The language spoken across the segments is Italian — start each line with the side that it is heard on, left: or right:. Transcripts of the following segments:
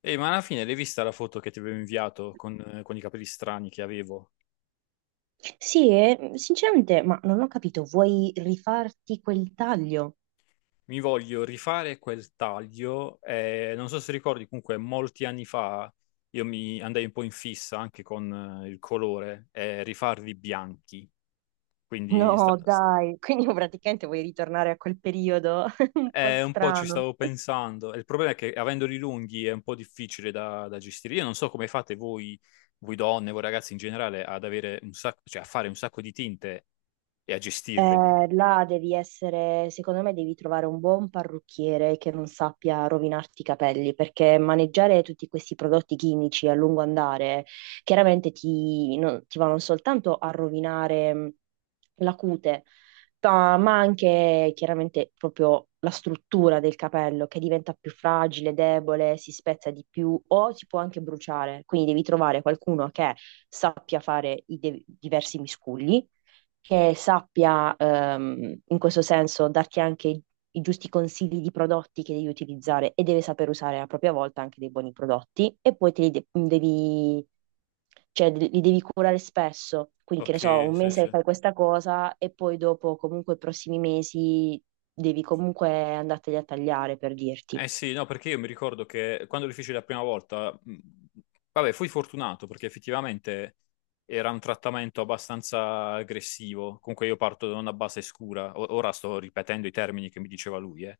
left: E ma alla fine l'hai vista la foto che ti avevo inviato con i capelli strani che avevo?
right: Sì, e sinceramente, ma non ho capito, vuoi rifarti quel taglio?
left: Mi voglio rifare quel taglio. Non so se ricordi, comunque molti anni fa io mi andai un po' in fissa anche con il colore, e rifarli bianchi. Quindi sta-
right: No,
left: s-
right: dai, quindi praticamente vuoi ritornare a quel periodo un po'
left: un po' ci
right: strano.
left: stavo pensando. E il problema è che avendoli lunghi è un po' difficile da gestire. Io non so come fate voi, voi donne, voi ragazzi in generale, ad avere un sacco, cioè a fare un sacco di tinte e a gestirveli.
right: Là devi essere, secondo me devi trovare un buon parrucchiere che non sappia rovinarti i capelli, perché maneggiare tutti questi prodotti chimici a lungo andare chiaramente ti, no- ti vanno soltanto a rovinare la cute, ma anche chiaramente proprio la struttura del capello che diventa più fragile, debole, si spezza di più o si può anche bruciare. Quindi devi trovare qualcuno che sappia fare i diversi miscugli che sappia in questo senso darti anche i giusti consigli di prodotti che devi utilizzare e deve saper usare a propria volta anche dei buoni prodotti e poi te li de- mm, devi, cioè, de- li devi curare spesso. Quindi, che ne so,
left: Ok,
right: un
left: sì,
right: mese
left: sì.
right: fai questa cosa e poi dopo, comunque, i prossimi mesi devi comunque andarteli a tagliare per dirti.
left: Eh sì, no, perché io mi ricordo che quando lo feci la prima volta, vabbè, fui fortunato perché effettivamente era un trattamento abbastanza aggressivo. Comunque io parto da una base scura. Ora sto ripetendo i termini che mi diceva lui, eh.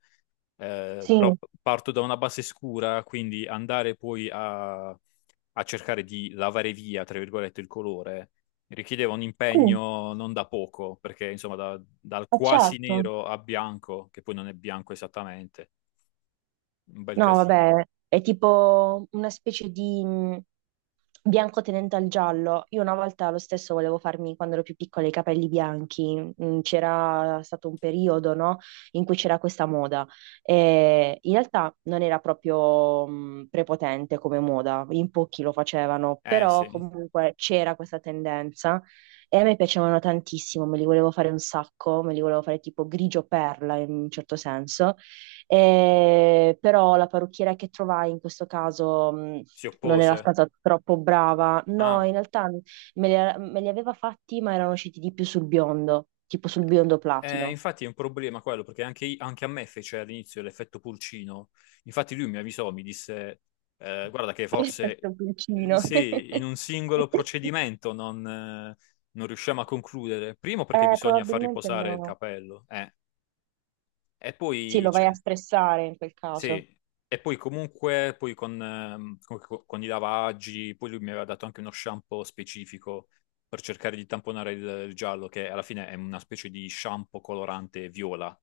right: Sì,
left: Però parto da una base scura, quindi andare poi a cercare di lavare via, tra virgolette, il colore richiedeva un
right: sì,
left: impegno non da poco, perché insomma dal
right: ma
left: quasi
right: certo.
left: nero a bianco, che poi non è bianco esattamente, un bel
right: No,
left: casino.
right: vabbè, è tipo una specie di, bianco tenente al giallo. Io una volta lo stesso volevo farmi, quando ero più piccola, i capelli bianchi. C'era stato un periodo, no, in cui c'era questa moda. E in realtà non era proprio prepotente come moda, in pochi lo facevano,
left: Eh
right: però
left: sì,
right: comunque c'era questa tendenza. E a me piacevano tantissimo, me li volevo fare un sacco, me li volevo fare tipo grigio perla in un certo senso. Però la parrucchiera che trovai in questo caso,
left: si
right: non era
left: oppose.
right: stata troppo brava. No,
left: Ah,
right: in realtà me li aveva fatti, ma erano usciti di più sul biondo, tipo sul biondo platino.
left: infatti è un problema quello, perché anche, anche a me fece all'inizio l'effetto pulcino. Infatti lui mi avvisò, mi disse, guarda che forse
right: L'effetto pulcino.
left: sì, in un singolo procedimento non riusciamo a concludere. Primo perché bisogna far
right: Probabilmente
left: riposare il
right: no.
left: capello, e
right: Sì,
left: poi
right: lo vai a
left: cioè,
right: stressare in quel caso.
left: sì, e poi comunque poi con i lavaggi, poi lui mi aveva dato anche uno shampoo specifico per cercare di tamponare il giallo, che alla fine è una specie di shampoo colorante viola.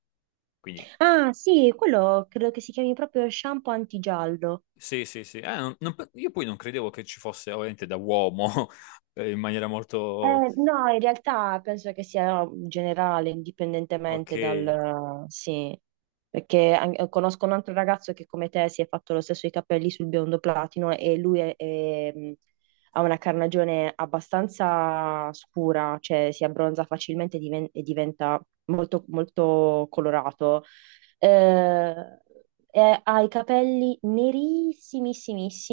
left: Quindi
right: Ah, sì, quello credo che si chiami proprio shampoo antigiallo.
left: sì, sì, sì. Io poi non credevo che ci fosse ovviamente da uomo in maniera molto...
right: No, in realtà penso che sia generale,
left: Ok.
right: indipendentemente dal... Sì, perché conosco un altro ragazzo che come te si è fatto lo stesso i capelli sul biondo platino e lui è, ha una carnagione abbastanza scura, cioè si abbronza facilmente e diventa molto, molto colorato. Eh, ha i capelli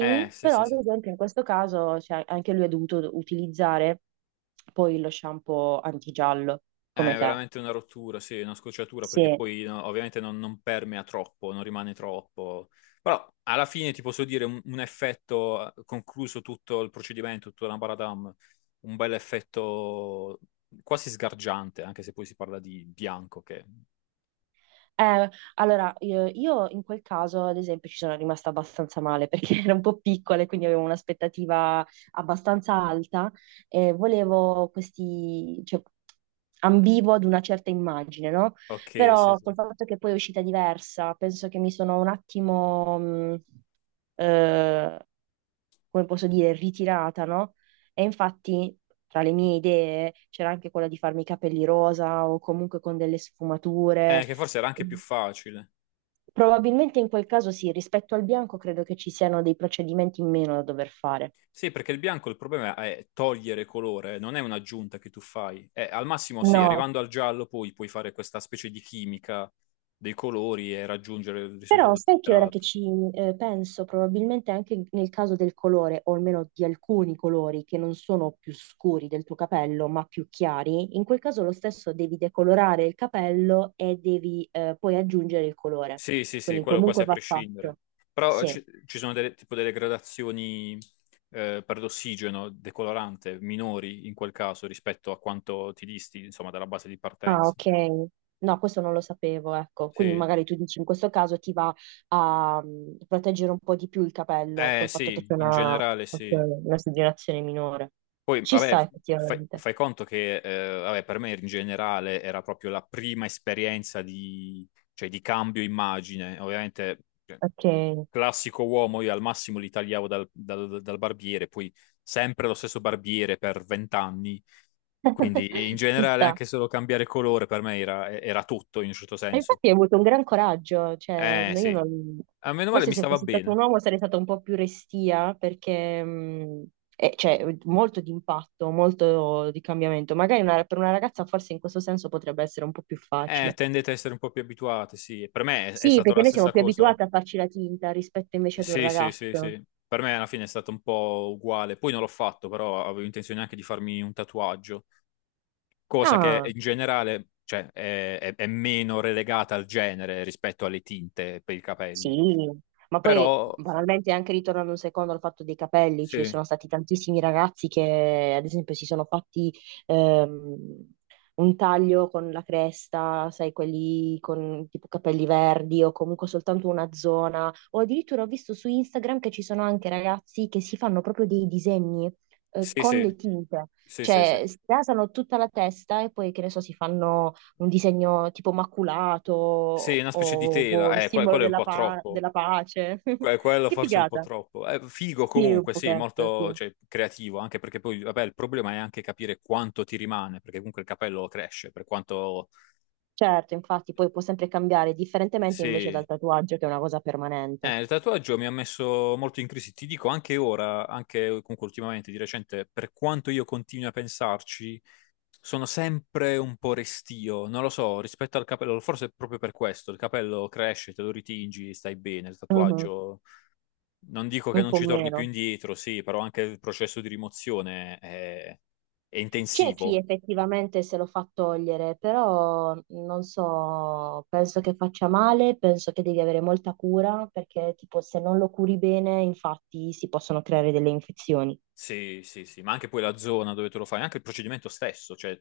left: Sì,
right: però
left: sì,
right: ad
left: sì.
right: esempio in questo caso cioè, anche lui ha dovuto utilizzare poi lo shampoo antigiallo,
left: È
right: come te.
left: veramente una rottura, sì, una scocciatura, perché
right: Sì.
left: poi no, ovviamente non, non permea troppo, non rimane troppo. Però alla fine ti posso dire un effetto, concluso tutto il procedimento, tutta la Baradam, un bel effetto quasi sgargiante, anche se poi si parla di bianco, che...
right: Eh, allora, io in quel caso, ad esempio, ci sono rimasta abbastanza male perché ero un po' piccola e quindi avevo un'aspettativa abbastanza alta e volevo questi, cioè, ambivo ad una certa immagine, no?
left: Ok, sì,
right: Però
left: sì.
right: col fatto che poi è uscita diversa, penso che mi sono un attimo, eh, come posso dire, ritirata, no? E infatti tra le mie idee c'era anche quella di farmi i capelli rosa o comunque con delle sfumature.
left: Che forse era anche più facile.
right: Probabilmente in quel caso sì, rispetto al bianco credo che ci siano dei procedimenti in meno da dover fare.
left: Sì, perché il bianco il problema è togliere colore, non è un'aggiunta che tu fai. Al massimo sì,
right: No,
left: arrivando al giallo poi puoi fare questa specie di chimica dei colori e raggiungere il
right: però
left: risultato
right: sai che ora che
left: desiderato.
right: ci penso, probabilmente anche nel caso del colore, o almeno di alcuni colori che non sono più scuri del tuo capello, ma più chiari, in quel caso lo stesso devi decolorare il capello e devi poi aggiungere il colore.
left: Sì, sì, sì,
right: Quindi
left: quello quasi
right: comunque
left: a
right: va
left: prescindere.
right: fatto.
left: Però
right: Sì.
left: ci sono delle, tipo delle gradazioni per l'ossigeno decolorante minori in quel caso rispetto a quanto ti disti, insomma, dalla base di
right: Ah,
left: partenza.
right: ok. No, questo non lo sapevo, ecco. Quindi
left: Sì.
right: magari tu dici in questo caso ti va a proteggere un po' di più il capello
left: Eh
right: col fatto che
left: sì,
right: c'è
left: in
right: una,
left: generale
right: ok,
left: sì.
right: una esogerazione minore.
left: Poi,
right: Ci sta
left: vabbè,
right: effettivamente.
left: fai conto che, vabbè, per me in generale era proprio la prima esperienza di, cioè, di cambio immagine. Ovviamente, cioè,
right: Ok.
left: classico uomo, io al massimo li tagliavo dal barbiere, poi sempre lo stesso barbiere per vent'anni. Quindi, in
right: Ci
left: generale,
right: sta.
left: anche solo cambiare colore per me era, era tutto, in un certo
right: E
left: senso.
right: infatti hai avuto un gran coraggio, cioè no, io
left: Sì.
right: non...
left: A meno male
right: Forse
left: mi
right: se
left: stava
right: fossi stato
left: bene.
right: un uomo sarei stata un po' più restia perché c'è molto di impatto, molto di cambiamento. Magari per una ragazza forse in questo senso potrebbe essere un po' più facile.
left: Tendete a essere un po' più abituati, sì. Per me è
right: Sì,
left: stata
right: perché
left: la
right: noi siamo
left: stessa
right: più
left: cosa.
right: abituati a farci la tinta rispetto invece ad un
left: Sì, sì, sì,
right: ragazzo.
left: sì. Per me alla fine è stato un po' uguale. Poi non l'ho fatto, però avevo intenzione anche di farmi un tatuaggio, cosa che
right: Ah,
left: in generale, cioè, è meno relegata al genere rispetto alle tinte per i capelli.
right: sì, ma poi
left: Però,
right: banalmente anche ritornando un secondo al fatto dei capelli, ci
left: sì,
right: sono stati tantissimi ragazzi che ad esempio si sono fatti ehm, un taglio con la cresta, sai, quelli con tipo capelli verdi o comunque soltanto una zona, o addirittura ho visto su Instagram che ci sono anche ragazzi che si fanno proprio dei disegni
left: sì,
right: con
left: sì,
right: le tinte,
left: sì, sì, sì.
right: cioè si rasano tutta la testa e poi che ne so, si fanno un disegno tipo maculato
left: Sì, una specie di
right: o boh,
left: tela.
right: il simbolo
left: Quello è un po' troppo.
right: della pace.
left: Quello
right: Che
left: forse è un po'
right: figata!
left: troppo. Figo
right: Sì, un
left: comunque, sì,
right: pochetto,
left: molto,
right: sì.
left: cioè, creativo, anche perché poi, vabbè, il problema è anche capire quanto ti rimane, perché comunque il capello cresce, per quanto...
right: Certo, infatti, poi può sempre cambiare, differentemente invece
left: Sì,
right: dal tatuaggio, che è una cosa permanente.
left: eh, il tatuaggio mi ha messo molto in crisi, ti dico anche ora, anche comunque ultimamente, di recente, per quanto io continui a pensarci, sono sempre un po' restio, non lo so, rispetto al capello, forse è proprio per questo, il capello cresce, te lo ritingi, stai bene, il
right: Mhm.
left: tatuaggio, non dico che
right: Un
left: non
right: po'
left: ci torni più
right: meno.
left: indietro, sì, però anche il processo di rimozione è
right: C'è chi
left: intensivo.
right: effettivamente se lo fa togliere, però non so, penso che faccia male, penso che devi avere molta cura, perché tipo se non lo curi bene, infatti si possono creare delle infezioni.
left: Sì, sì, sì, ma anche poi la zona dove te lo fai, anche il procedimento stesso, cioè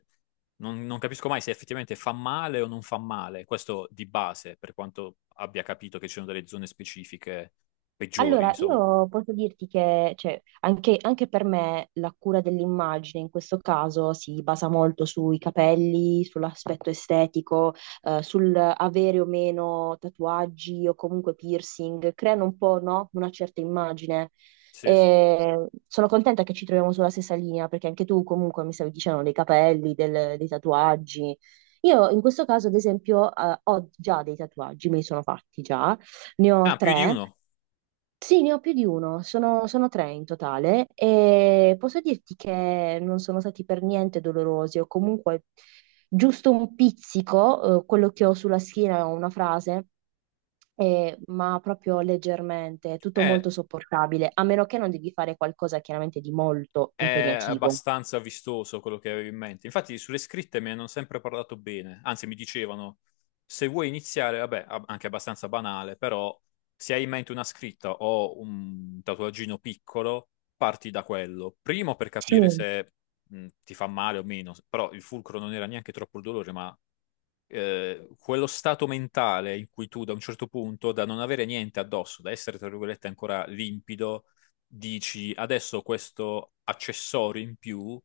left: non capisco mai se effettivamente fa male o non fa male, questo di base, per quanto abbia capito che ci sono delle zone specifiche peggiori,
right: Allora,
left: insomma.
right: io posso dirti che cioè, anche, anche per me la cura dell'immagine in questo caso si basa molto sui capelli, sull'aspetto estetico, sul avere o meno tatuaggi o comunque piercing, creano un po', no? Una certa immagine.
left: Sì, sì.
right: E sono contenta che ci troviamo sulla stessa linea, perché anche tu comunque mi stavi dicendo dei capelli, dei tatuaggi. Io in questo caso, ad esempio, ho già dei tatuaggi, me li sono fatti già, ne ho
left: Ah, più di
right: tre.
left: uno.
right: Sì, ne ho più di uno, sono tre in totale e posso dirti che non sono stati per niente dolorosi o comunque giusto un pizzico, quello che ho sulla schiena è una frase, ma proprio leggermente, tutto
left: Eh,
right: molto sopportabile, a meno che non devi fare qualcosa chiaramente di molto
left: È
right: impegnativo.
left: abbastanza vistoso quello che avevo in mente. Infatti, sulle scritte mi hanno sempre parlato bene. Anzi, mi dicevano: se vuoi iniziare, vabbè, anche abbastanza banale, però, se hai in mente una scritta o un tatuaggino piccolo, parti da quello. Primo per
right: Sì,
left: capire se ti fa male o meno. Però il fulcro non era neanche troppo il dolore, ma quello stato mentale in cui tu da un certo punto, da non avere niente addosso, da essere tra virgolette ancora limpido, dici adesso questo accessorio in più,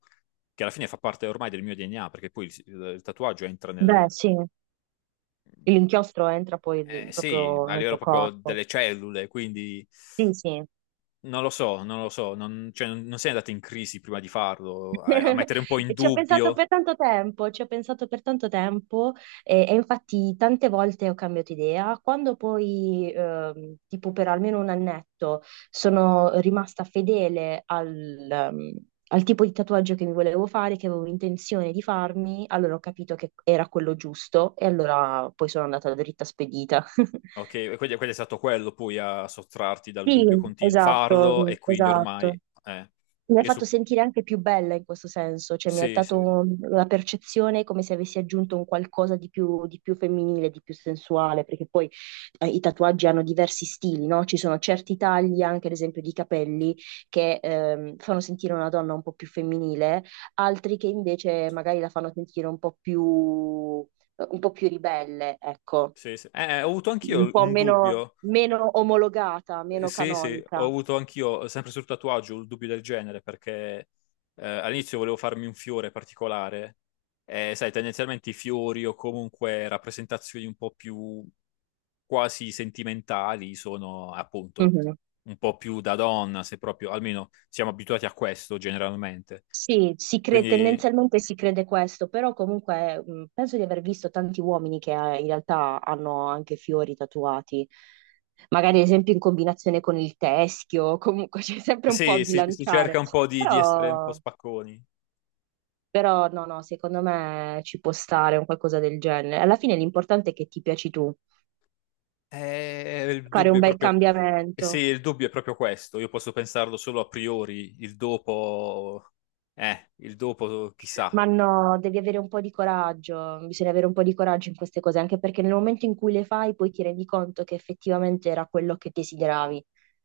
left: che alla fine fa parte ormai del mio DNA, perché poi il tatuaggio entra
right: beh,
left: nel...
right: sì. L'inchiostro entra
left: Eh, sì,
right: proprio
left: a
right: nel
left: livello
right: tuo
left: proprio
right: corpo.
left: delle cellule, quindi...
right: Sì, sì.
left: Non lo so, non lo so, non, cioè, non sei andato in crisi prima di farlo, a mettere un po' in
right: E ci ho pensato
left: dubbio.
right: per tanto tempo, ci ho pensato per tanto tempo e infatti tante volte ho cambiato idea. Quando poi, tipo per almeno un annetto, sono rimasta fedele al tipo di tatuaggio che mi volevo fare, che avevo intenzione di farmi, allora ho capito che era quello giusto e allora poi sono andata dritta spedita.
left: Ok, quindi è stato quello poi a sottrarti dal
right: Sì,
left: dubbio continuo, farlo
right: esatto,
left: e quindi
right: esatto.
left: ormai... Eh,
right: Mi ha
left: io
right: fatto
left: su...
right: sentire anche più bella in questo senso, cioè mi ha
left: Sì, sì,
right: dato la percezione come se avessi aggiunto un qualcosa di più femminile, di più sensuale, perché poi i tatuaggi hanno diversi stili, no? Ci sono certi tagli, anche ad esempio di capelli, che fanno sentire una donna un po' più femminile, altri che invece magari la fanno sentire un po' più ribelle, ecco,
left: sì, sì. Eh, ho avuto
right: un
left: anch'io
right: po'
left: un
right: meno,
left: dubbio.
right: meno omologata, meno
left: Sì, sì, ho
right: canonica.
left: avuto anch'io, sempre sul tatuaggio, un dubbio del genere, perché all'inizio volevo farmi un fiore particolare, e sai, tendenzialmente i fiori o comunque rappresentazioni un po' più quasi sentimentali sono appunto un po' più da donna, se proprio, almeno siamo abituati a questo generalmente.
right: Sì,
left: Quindi
right: tendenzialmente si crede questo, però comunque penso di aver visto tanti uomini che in realtà hanno anche fiori tatuati, magari ad esempio in combinazione con il teschio, comunque c'è sempre un po' a
left: sì, si cerca
right: bilanciare,
left: un po' di essere un po'
right: però,
left: spacconi.
right: però no, no, secondo me ci può stare un qualcosa del genere. Alla fine l'importante è che ti piaci tu,
left: Il
right: fare un
left: dubbio è
right: bel
left: proprio... Eh sì,
right: cambiamento.
left: il dubbio è proprio questo. Io posso pensarlo solo a priori, il dopo chissà.
right: Ma no, devi avere un po' di coraggio, bisogna avere un po' di coraggio in queste cose, anche perché nel momento in cui le fai poi ti rendi conto che effettivamente era quello che desideravi.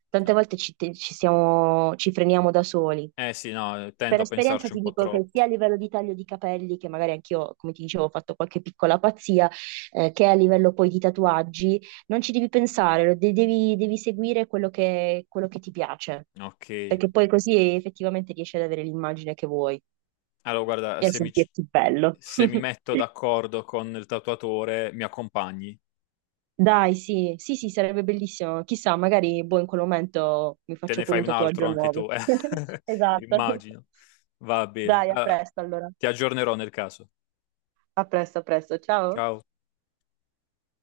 right: Tante volte ci siamo, ci freniamo da soli.
left: Eh sì, no, tendo
right: Per
left: a
right: esperienza
left: pensarci un
right: ti
left: po'
right: dico che
left: troppo.
right: sia a livello di taglio di capelli, che magari anch'io, come ti dicevo, ho fatto qualche piccola pazzia, che a livello poi di tatuaggi, non ci devi pensare, devi seguire quello che ti piace,
left: Ok.
right: perché poi così effettivamente riesci ad avere l'immagine che vuoi
left: Allora, guarda,
right: e sentirti bello.
left: se mi metto d'accordo con il tatuatore, mi accompagni.
right: Dai, sì, sì, sì, sarebbe bellissimo. Chissà, magari boh, in quel momento mi
left: Te
right: faccio
left: ne
right: pure
left: fai
right: un
left: un altro
right: tatuaggio
left: anche
right: nuovo.
left: tu, eh?
right: Esatto.
left: Immagino. Va bene.
right: Dai, a
left: Allora,
right: presto allora.
left: ti aggiornerò nel caso.
right: A presto, a presto. Ciao.
left: Ciao.